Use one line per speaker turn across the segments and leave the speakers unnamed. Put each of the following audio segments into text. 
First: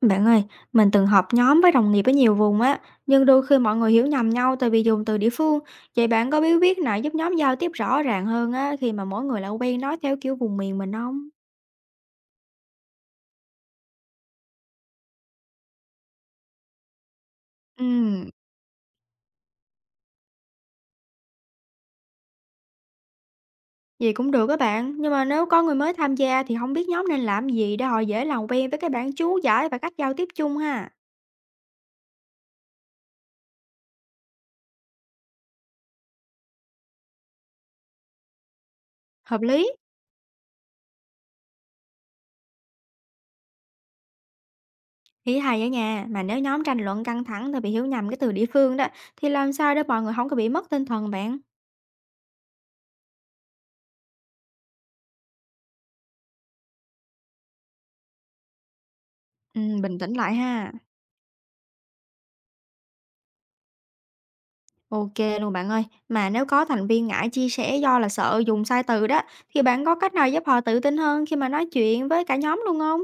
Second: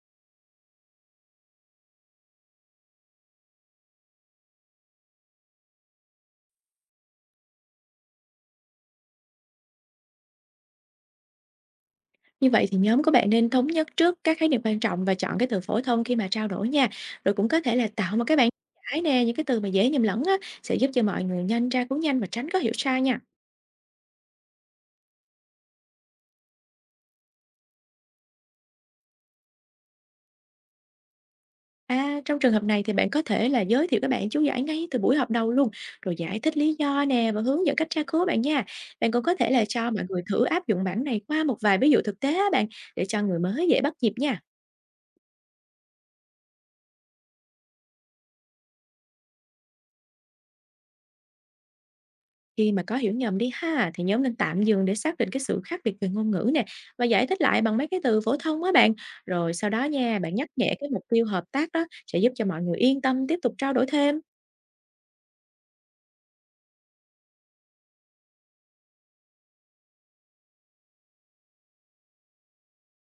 Bạn ơi, mình từng họp nhóm với đồng nghiệp ở nhiều vùng á, nhưng đôi khi mọi người hiểu nhầm nhau tại vì dùng từ địa phương. Vậy bạn có bí quyết nào giúp nhóm giao tiếp rõ ràng hơn á khi mà mỗi người lại quen nói theo kiểu vùng miền mình không?
Như vậy thì nhóm của bạn nên thống nhất trước các khái niệm quan trọng và chọn cái từ phổ thông khi mà trao đổi nha. Rồi cũng có thể là tạo một
Ừm,
cái bảng giải nè, những cái từ mà dễ nhầm lẫn á, sẽ giúp cho mọi người nhanh tra cứu nhanh và tránh có hiểu sai nha.
gì cũng được các bạn, nhưng mà nếu có người mới tham gia thì không biết nhóm nên làm gì để họ dễ làm quen với cái bản chú giải và cách giao tiếp chung ha.
À, trong trường hợp này thì bạn có thể là giới thiệu các bạn chú giải ngay từ buổi họp đầu luôn, rồi giải thích lý do nè và hướng dẫn cách tra cứu bạn nha. Bạn cũng có
Hợp
thể là
lý.
cho mọi người thử áp dụng bản này qua một vài ví dụ thực tế á bạn, để cho người mới dễ bắt nhịp nha.
Ý hay ở nhà, mà nếu nhóm tranh luận căng thẳng thì bị hiểu nhầm cái từ địa phương đó, thì làm sao để mọi người không có bị mất tinh thần bạn?
Khi mà có hiểu nhầm đi ha, thì nhóm nên tạm dừng để xác định cái sự khác biệt về ngôn ngữ nè và giải thích lại bằng mấy cái từ phổ thông á bạn. Rồi sau đó
Bình tĩnh
nha,
lại
bạn nhắc
ha.
nhẹ cái mục tiêu hợp tác đó sẽ giúp cho mọi người yên tâm tiếp tục trao đổi thêm.
OK luôn bạn ơi. Mà nếu có thành viên ngại chia sẻ do là sợ dùng sai từ đó, thì bạn có cách nào giúp họ tự tin hơn khi mà nói chuyện với cả nhóm luôn không?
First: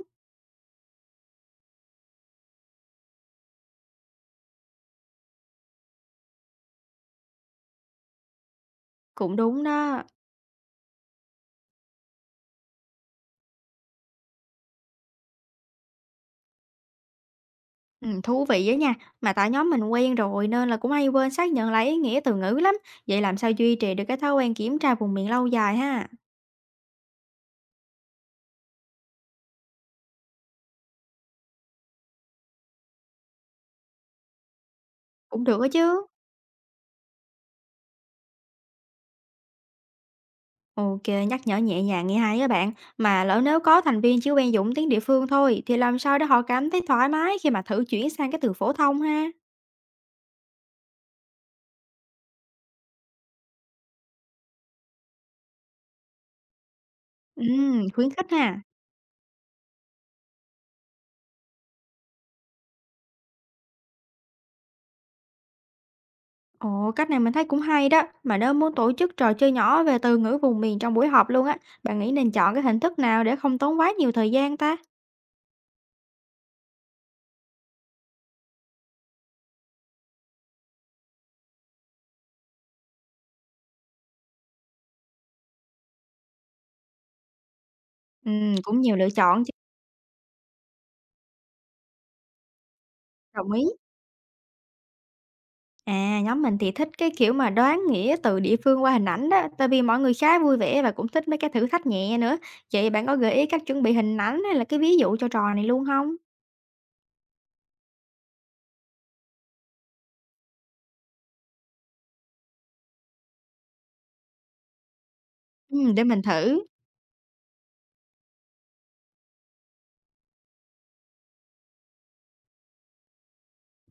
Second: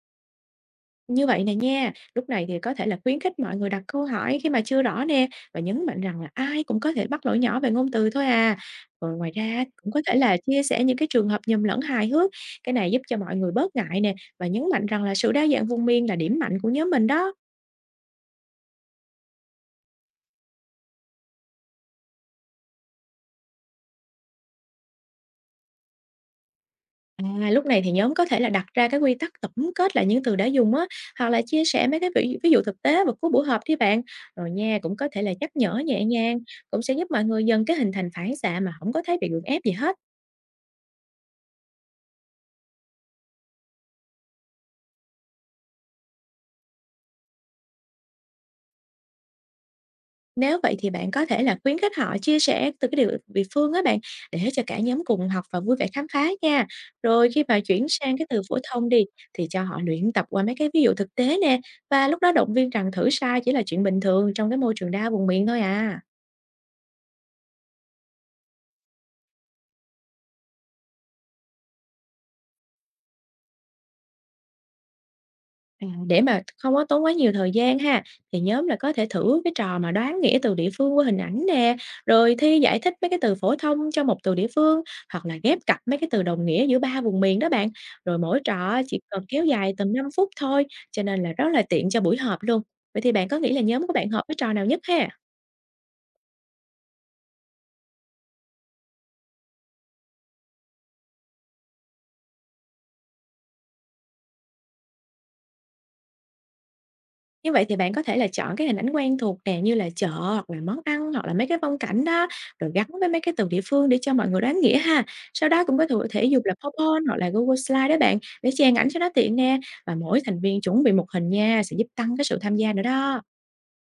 Như vậy nè nha, lúc này thì có thể là khuyến khích mọi người đặt câu hỏi khi mà chưa rõ nè, và nhấn mạnh rằng là ai cũng có thể mắc lỗi nhỏ về ngôn từ thôi à. Rồi ngoài
Cũng đúng
ra, cũng có
đó.
thể là chia sẻ những cái trường hợp nhầm lẫn hài hước. Cái này giúp cho mọi người bớt ngại nè, và nhấn mạnh rằng là sự đa dạng vùng miền là điểm mạnh của nhóm mình đó.
Thú vị á nha. Mà tại nhóm mình quen rồi nên là cũng hay quên xác nhận lại ý nghĩa từ ngữ lắm. Vậy làm sao duy trì được cái thói quen kiểm tra vùng miệng lâu dài ha?
À, lúc này thì nhóm có thể là đặt ra cái quy tắc tổng kết lại những từ đã dùng á, hoặc là chia sẻ mấy cái ví dụ thực tế vào cuối buổi họp đi bạn. Rồi nha, cũng có thể là
Cũng
nhắc
được á
nhở nhẹ
chứ.
nhàng, cũng sẽ giúp mọi người dần cái hình thành phản xạ mà không có thấy bị gượng ép gì hết.
OK, nhắc nhở nhẹ nhàng nghe hay á bạn. Mà lỡ nếu có thành viên chỉ quen dùng tiếng địa phương thôi, thì làm sao để họ cảm thấy thoải mái khi mà thử chuyển sang cái từ phổ thông ha?
Nếu vậy thì bạn có thể là khuyến khích họ chia sẻ từ cái điều địa phương á bạn, để cho cả nhóm cùng học và vui vẻ khám phá nha. Rồi khi mà chuyển
Khuyến
sang cái
khích
từ phổ
ha.
thông đi, thì cho họ luyện tập qua mấy cái ví dụ thực tế nè, và lúc đó động viên rằng thử sai chỉ là chuyện bình thường trong cái môi trường đa vùng miền thôi à.
Ồ, cách này mình thấy cũng hay đó, mà nếu muốn tổ chức trò chơi nhỏ về từ ngữ vùng miền trong buổi họp luôn á, bạn nghĩ nên chọn cái hình thức nào để không tốn quá nhiều thời gian ta?
À, để mà không có tốn quá nhiều thời gian ha, thì nhóm là có thể thử cái trò mà đoán nghĩa từ địa phương qua hình ảnh nè, rồi thi giải thích mấy cái từ phổ thông cho một từ địa phương, hoặc là ghép cặp mấy cái từ đồng nghĩa giữa ba vùng miền đó bạn. Rồi
Ừ,
mỗi
cũng
trò
nhiều
chỉ
lựa
cần
chọn
kéo
chứ,
dài tầm 5 phút thôi, cho nên là rất là tiện cho buổi họp luôn. Vậy thì bạn có
đồng
nghĩ là
ý.
nhóm của bạn hợp với trò nào nhất ha?
À, nhóm mình thì thích cái kiểu mà đoán nghĩa từ địa phương qua hình ảnh đó, tại vì mọi người khá vui vẻ và cũng thích mấy cái thử thách nhẹ nữa. Vậy bạn có gợi ý cách chuẩn bị hình ảnh hay là cái ví dụ cho trò này luôn không?
Như vậy thì bạn có thể là chọn cái hình ảnh quen thuộc nè, như là chợ, hoặc là món ăn, hoặc là mấy cái phong cảnh đó, rồi gắn với mấy cái từ địa phương để cho mọi người đoán nghĩa ha. Sau đó cũng có
Ừ,
thể
để mình
thể dục là
thử.
PowerPoint hoặc là Google Slide đó bạn, để chèn ảnh cho nó tiện nè. Và mỗi thành viên chuẩn bị một hình nha, sẽ giúp tăng cái sự tham gia nữa đó.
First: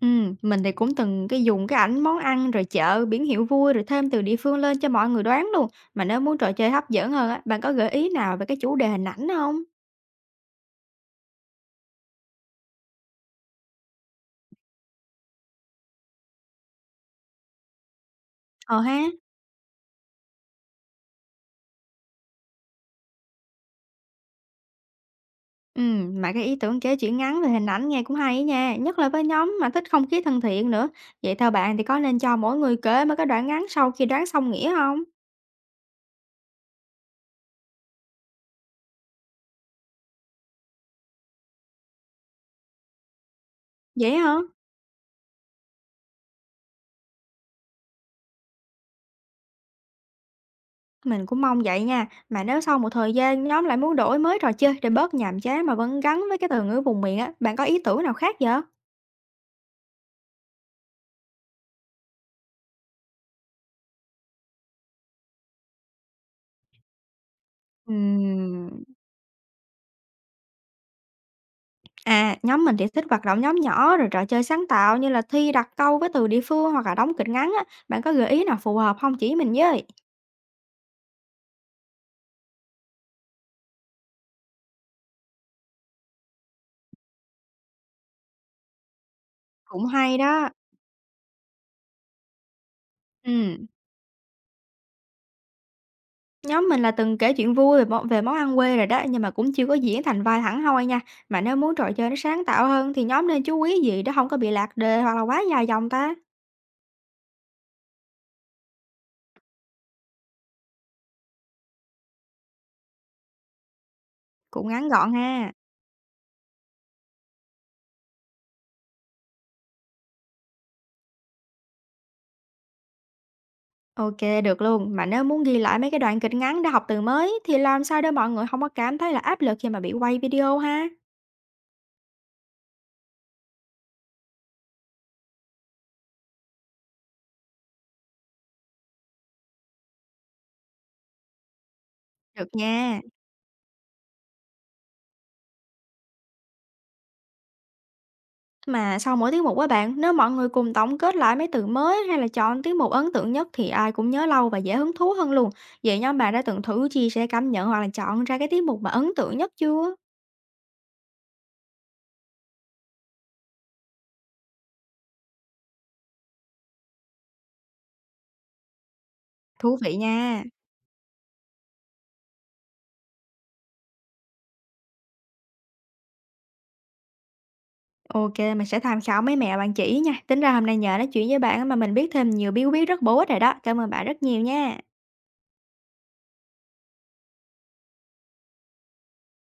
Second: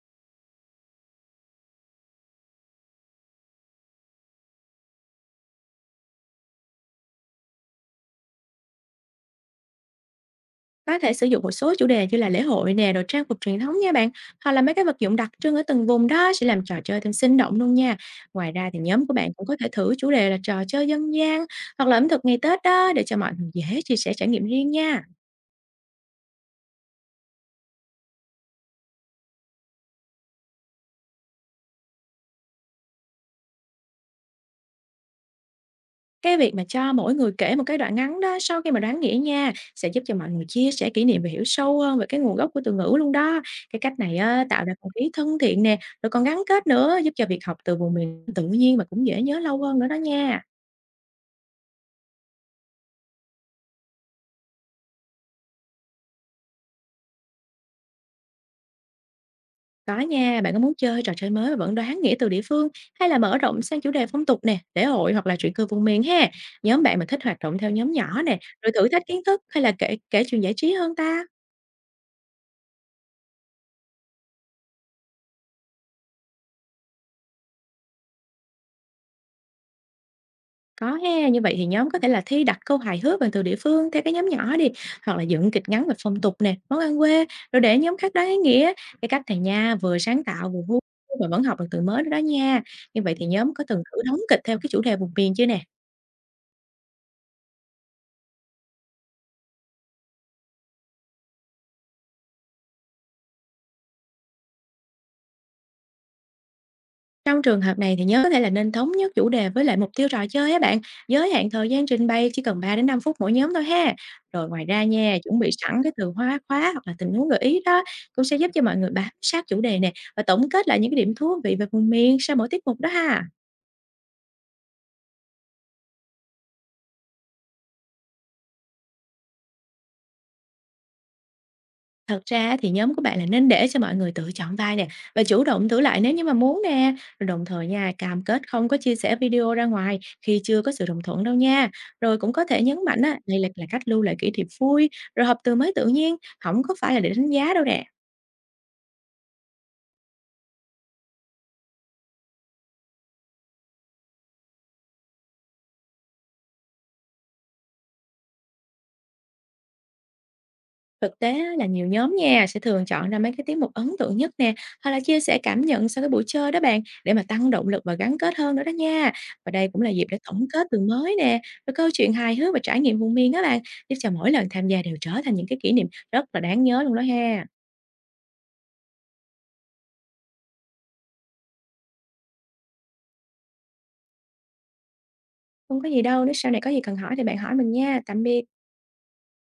Mình thì cũng từng dùng cái ảnh món ăn, rồi chợ, biển hiệu vui, rồi thêm từ địa phương lên cho mọi người đoán luôn. Mà nếu muốn trò chơi hấp dẫn hơn á, bạn có gợi ý nào về cái chủ đề hình ảnh không?
Có thể sử dụng một số chủ đề như là lễ hội nè, rồi trang phục truyền thống nha bạn, hoặc là mấy cái vật dụng đặc trưng ở từng vùng đó, sẽ làm trò chơi thêm sinh động luôn nha. Ngoài ra
Ờ
thì
ha.
nhóm của bạn cũng có thể thử chủ đề là trò chơi dân gian, hoặc là ẩm thực ngày Tết đó, để cho mọi người dễ chia sẻ trải nghiệm riêng nha.
Mà cái ý tưởng kể chuyện ngắn về hình ảnh nghe cũng hay á nha, nhất là với nhóm mà thích không khí thân thiện nữa. Vậy theo bạn thì có nên cho mỗi người kể mấy cái đoạn ngắn sau khi đoán xong nghĩa không?
Cái việc mà cho mỗi người kể một cái đoạn ngắn đó sau khi mà đoán nghĩa nha, sẽ giúp cho mọi người chia sẻ kỷ niệm và hiểu sâu hơn về cái nguồn gốc của từ ngữ luôn đó. Cái cách
Vậy
này
hả?
á, tạo ra không khí thân thiện nè, rồi còn gắn kết nữa, giúp cho việc học từ vùng miền tự nhiên mà cũng dễ nhớ lâu hơn nữa đó nha.
Mình cũng mong vậy nha. Mà nếu sau một thời gian nhóm lại muốn đổi mới trò chơi để bớt nhàm chán mà vẫn gắn với cái từ ngữ vùng miền á, bạn có ý tưởng nào khác vậy?
Có nha, bạn có muốn chơi trò chơi mới mà vẫn đoán nghĩa từ địa phương, hay là mở rộng sang chủ đề phong tục nè, lễ hội, hoặc là chuyện cười vùng miền ha? Nhóm bạn mà thích hoạt động theo nhóm nhỏ nè, rồi
Ừm.
thử thách kiến thức, hay là kể kể chuyện giải trí hơn ta?
À, nhóm mình thì thích hoạt động nhóm nhỏ rồi trò chơi sáng tạo như là thi đặt câu với từ địa phương hoặc là đóng kịch ngắn á. Bạn có gợi ý nào phù hợp không chỉ mình với?
Có ha, như vậy thì nhóm có thể là thi đặt câu hài hước bằng từ địa phương theo cái nhóm nhỏ đi, hoặc là dựng kịch ngắn về phong tục nè, món ăn quê, rồi để nhóm khác đoán ý nghĩa. Cái cách này nha,
Cũng
vừa
hay
sáng
đó.
tạo vừa vui mà vẫn học được từ mới nữa đó nha. Như vậy thì nhóm
Ừ,
có từng thử đóng kịch theo cái chủ đề vùng miền chưa nè?
nhóm mình là từng kể chuyện vui về, về món ăn quê rồi đó, nhưng mà cũng chưa có diễn thành vai hẳn hoi nha. Mà nếu muốn trò chơi nó sáng tạo hơn thì nhóm nên chú ý gì để không có bị lạc đề hoặc là quá dài dòng ta.
Trong trường hợp này thì nhớ có thể là nên thống nhất chủ đề với lại mục tiêu trò chơi á bạn, giới hạn thời gian trình bày chỉ cần 3 đến 5 phút mỗi nhóm thôi ha. Rồi ngoài
Cũng
ra
ngắn gọn
nha, chuẩn bị
ha.
sẵn cái từ khóa khóa hoặc là tình huống gợi ý đó, cũng sẽ giúp cho mọi người bám sát chủ đề nè, và tổng kết lại những cái điểm thú vị về vùng miền sau mỗi tiết mục đó ha.
OK, được luôn. Mà nếu muốn ghi lại mấy cái đoạn kịch ngắn để học từ mới thì làm sao để mọi người không có cảm thấy là áp lực khi mà bị quay video ha?
Thật ra á, thì nhóm của bạn là nên để cho mọi người tự chọn vai nè, và chủ động thử lại nếu như mà muốn nè. Rồi đồng thời nha, cam kết không có chia sẻ video ra ngoài khi chưa có sự đồng thuận đâu nha. Rồi cũng có
Được
thể nhấn
nha.
mạnh á, đây là cách lưu lại kỷ niệm vui, rồi học từ mới tự nhiên, không có phải là để đánh giá đâu nè.
Mà sau mỗi tiết mục á bạn, nếu mọi người cùng tổng kết lại mấy từ mới hay là chọn tiết mục ấn tượng nhất thì ai cũng nhớ lâu và dễ hứng thú hơn luôn. Vậy nhóm bạn đã từng thử chia sẻ cảm nhận hoặc là chọn ra cái tiết mục mà ấn tượng nhất chưa?
Thực tế á, là nhiều nhóm nha sẽ thường chọn ra mấy cái tiết mục ấn tượng nhất nè, hoặc là chia sẻ cảm nhận sau cái buổi chơi đó bạn, để mà tăng động lực và gắn kết hơn nữa đó nha. Và đây
Thú
cũng là
vị
dịp để
nha.
tổng kết từ mới nè, rồi câu chuyện hài hước và trải nghiệm vùng miền đó bạn, giúp cho mỗi lần tham gia đều trở thành những cái kỷ niệm rất là đáng nhớ luôn đó ha.
OK, mình sẽ tham khảo mấy mẹo bạn chỉ nha. Tính ra hôm nay nhờ nói chuyện với bạn á mà mình biết thêm nhiều bí quyết rất bổ ích rồi đó. Cảm ơn bạn rất nhiều nha.
Không có gì đâu, nếu sau này có gì cần hỏi thì bạn hỏi mình nha. Tạm biệt.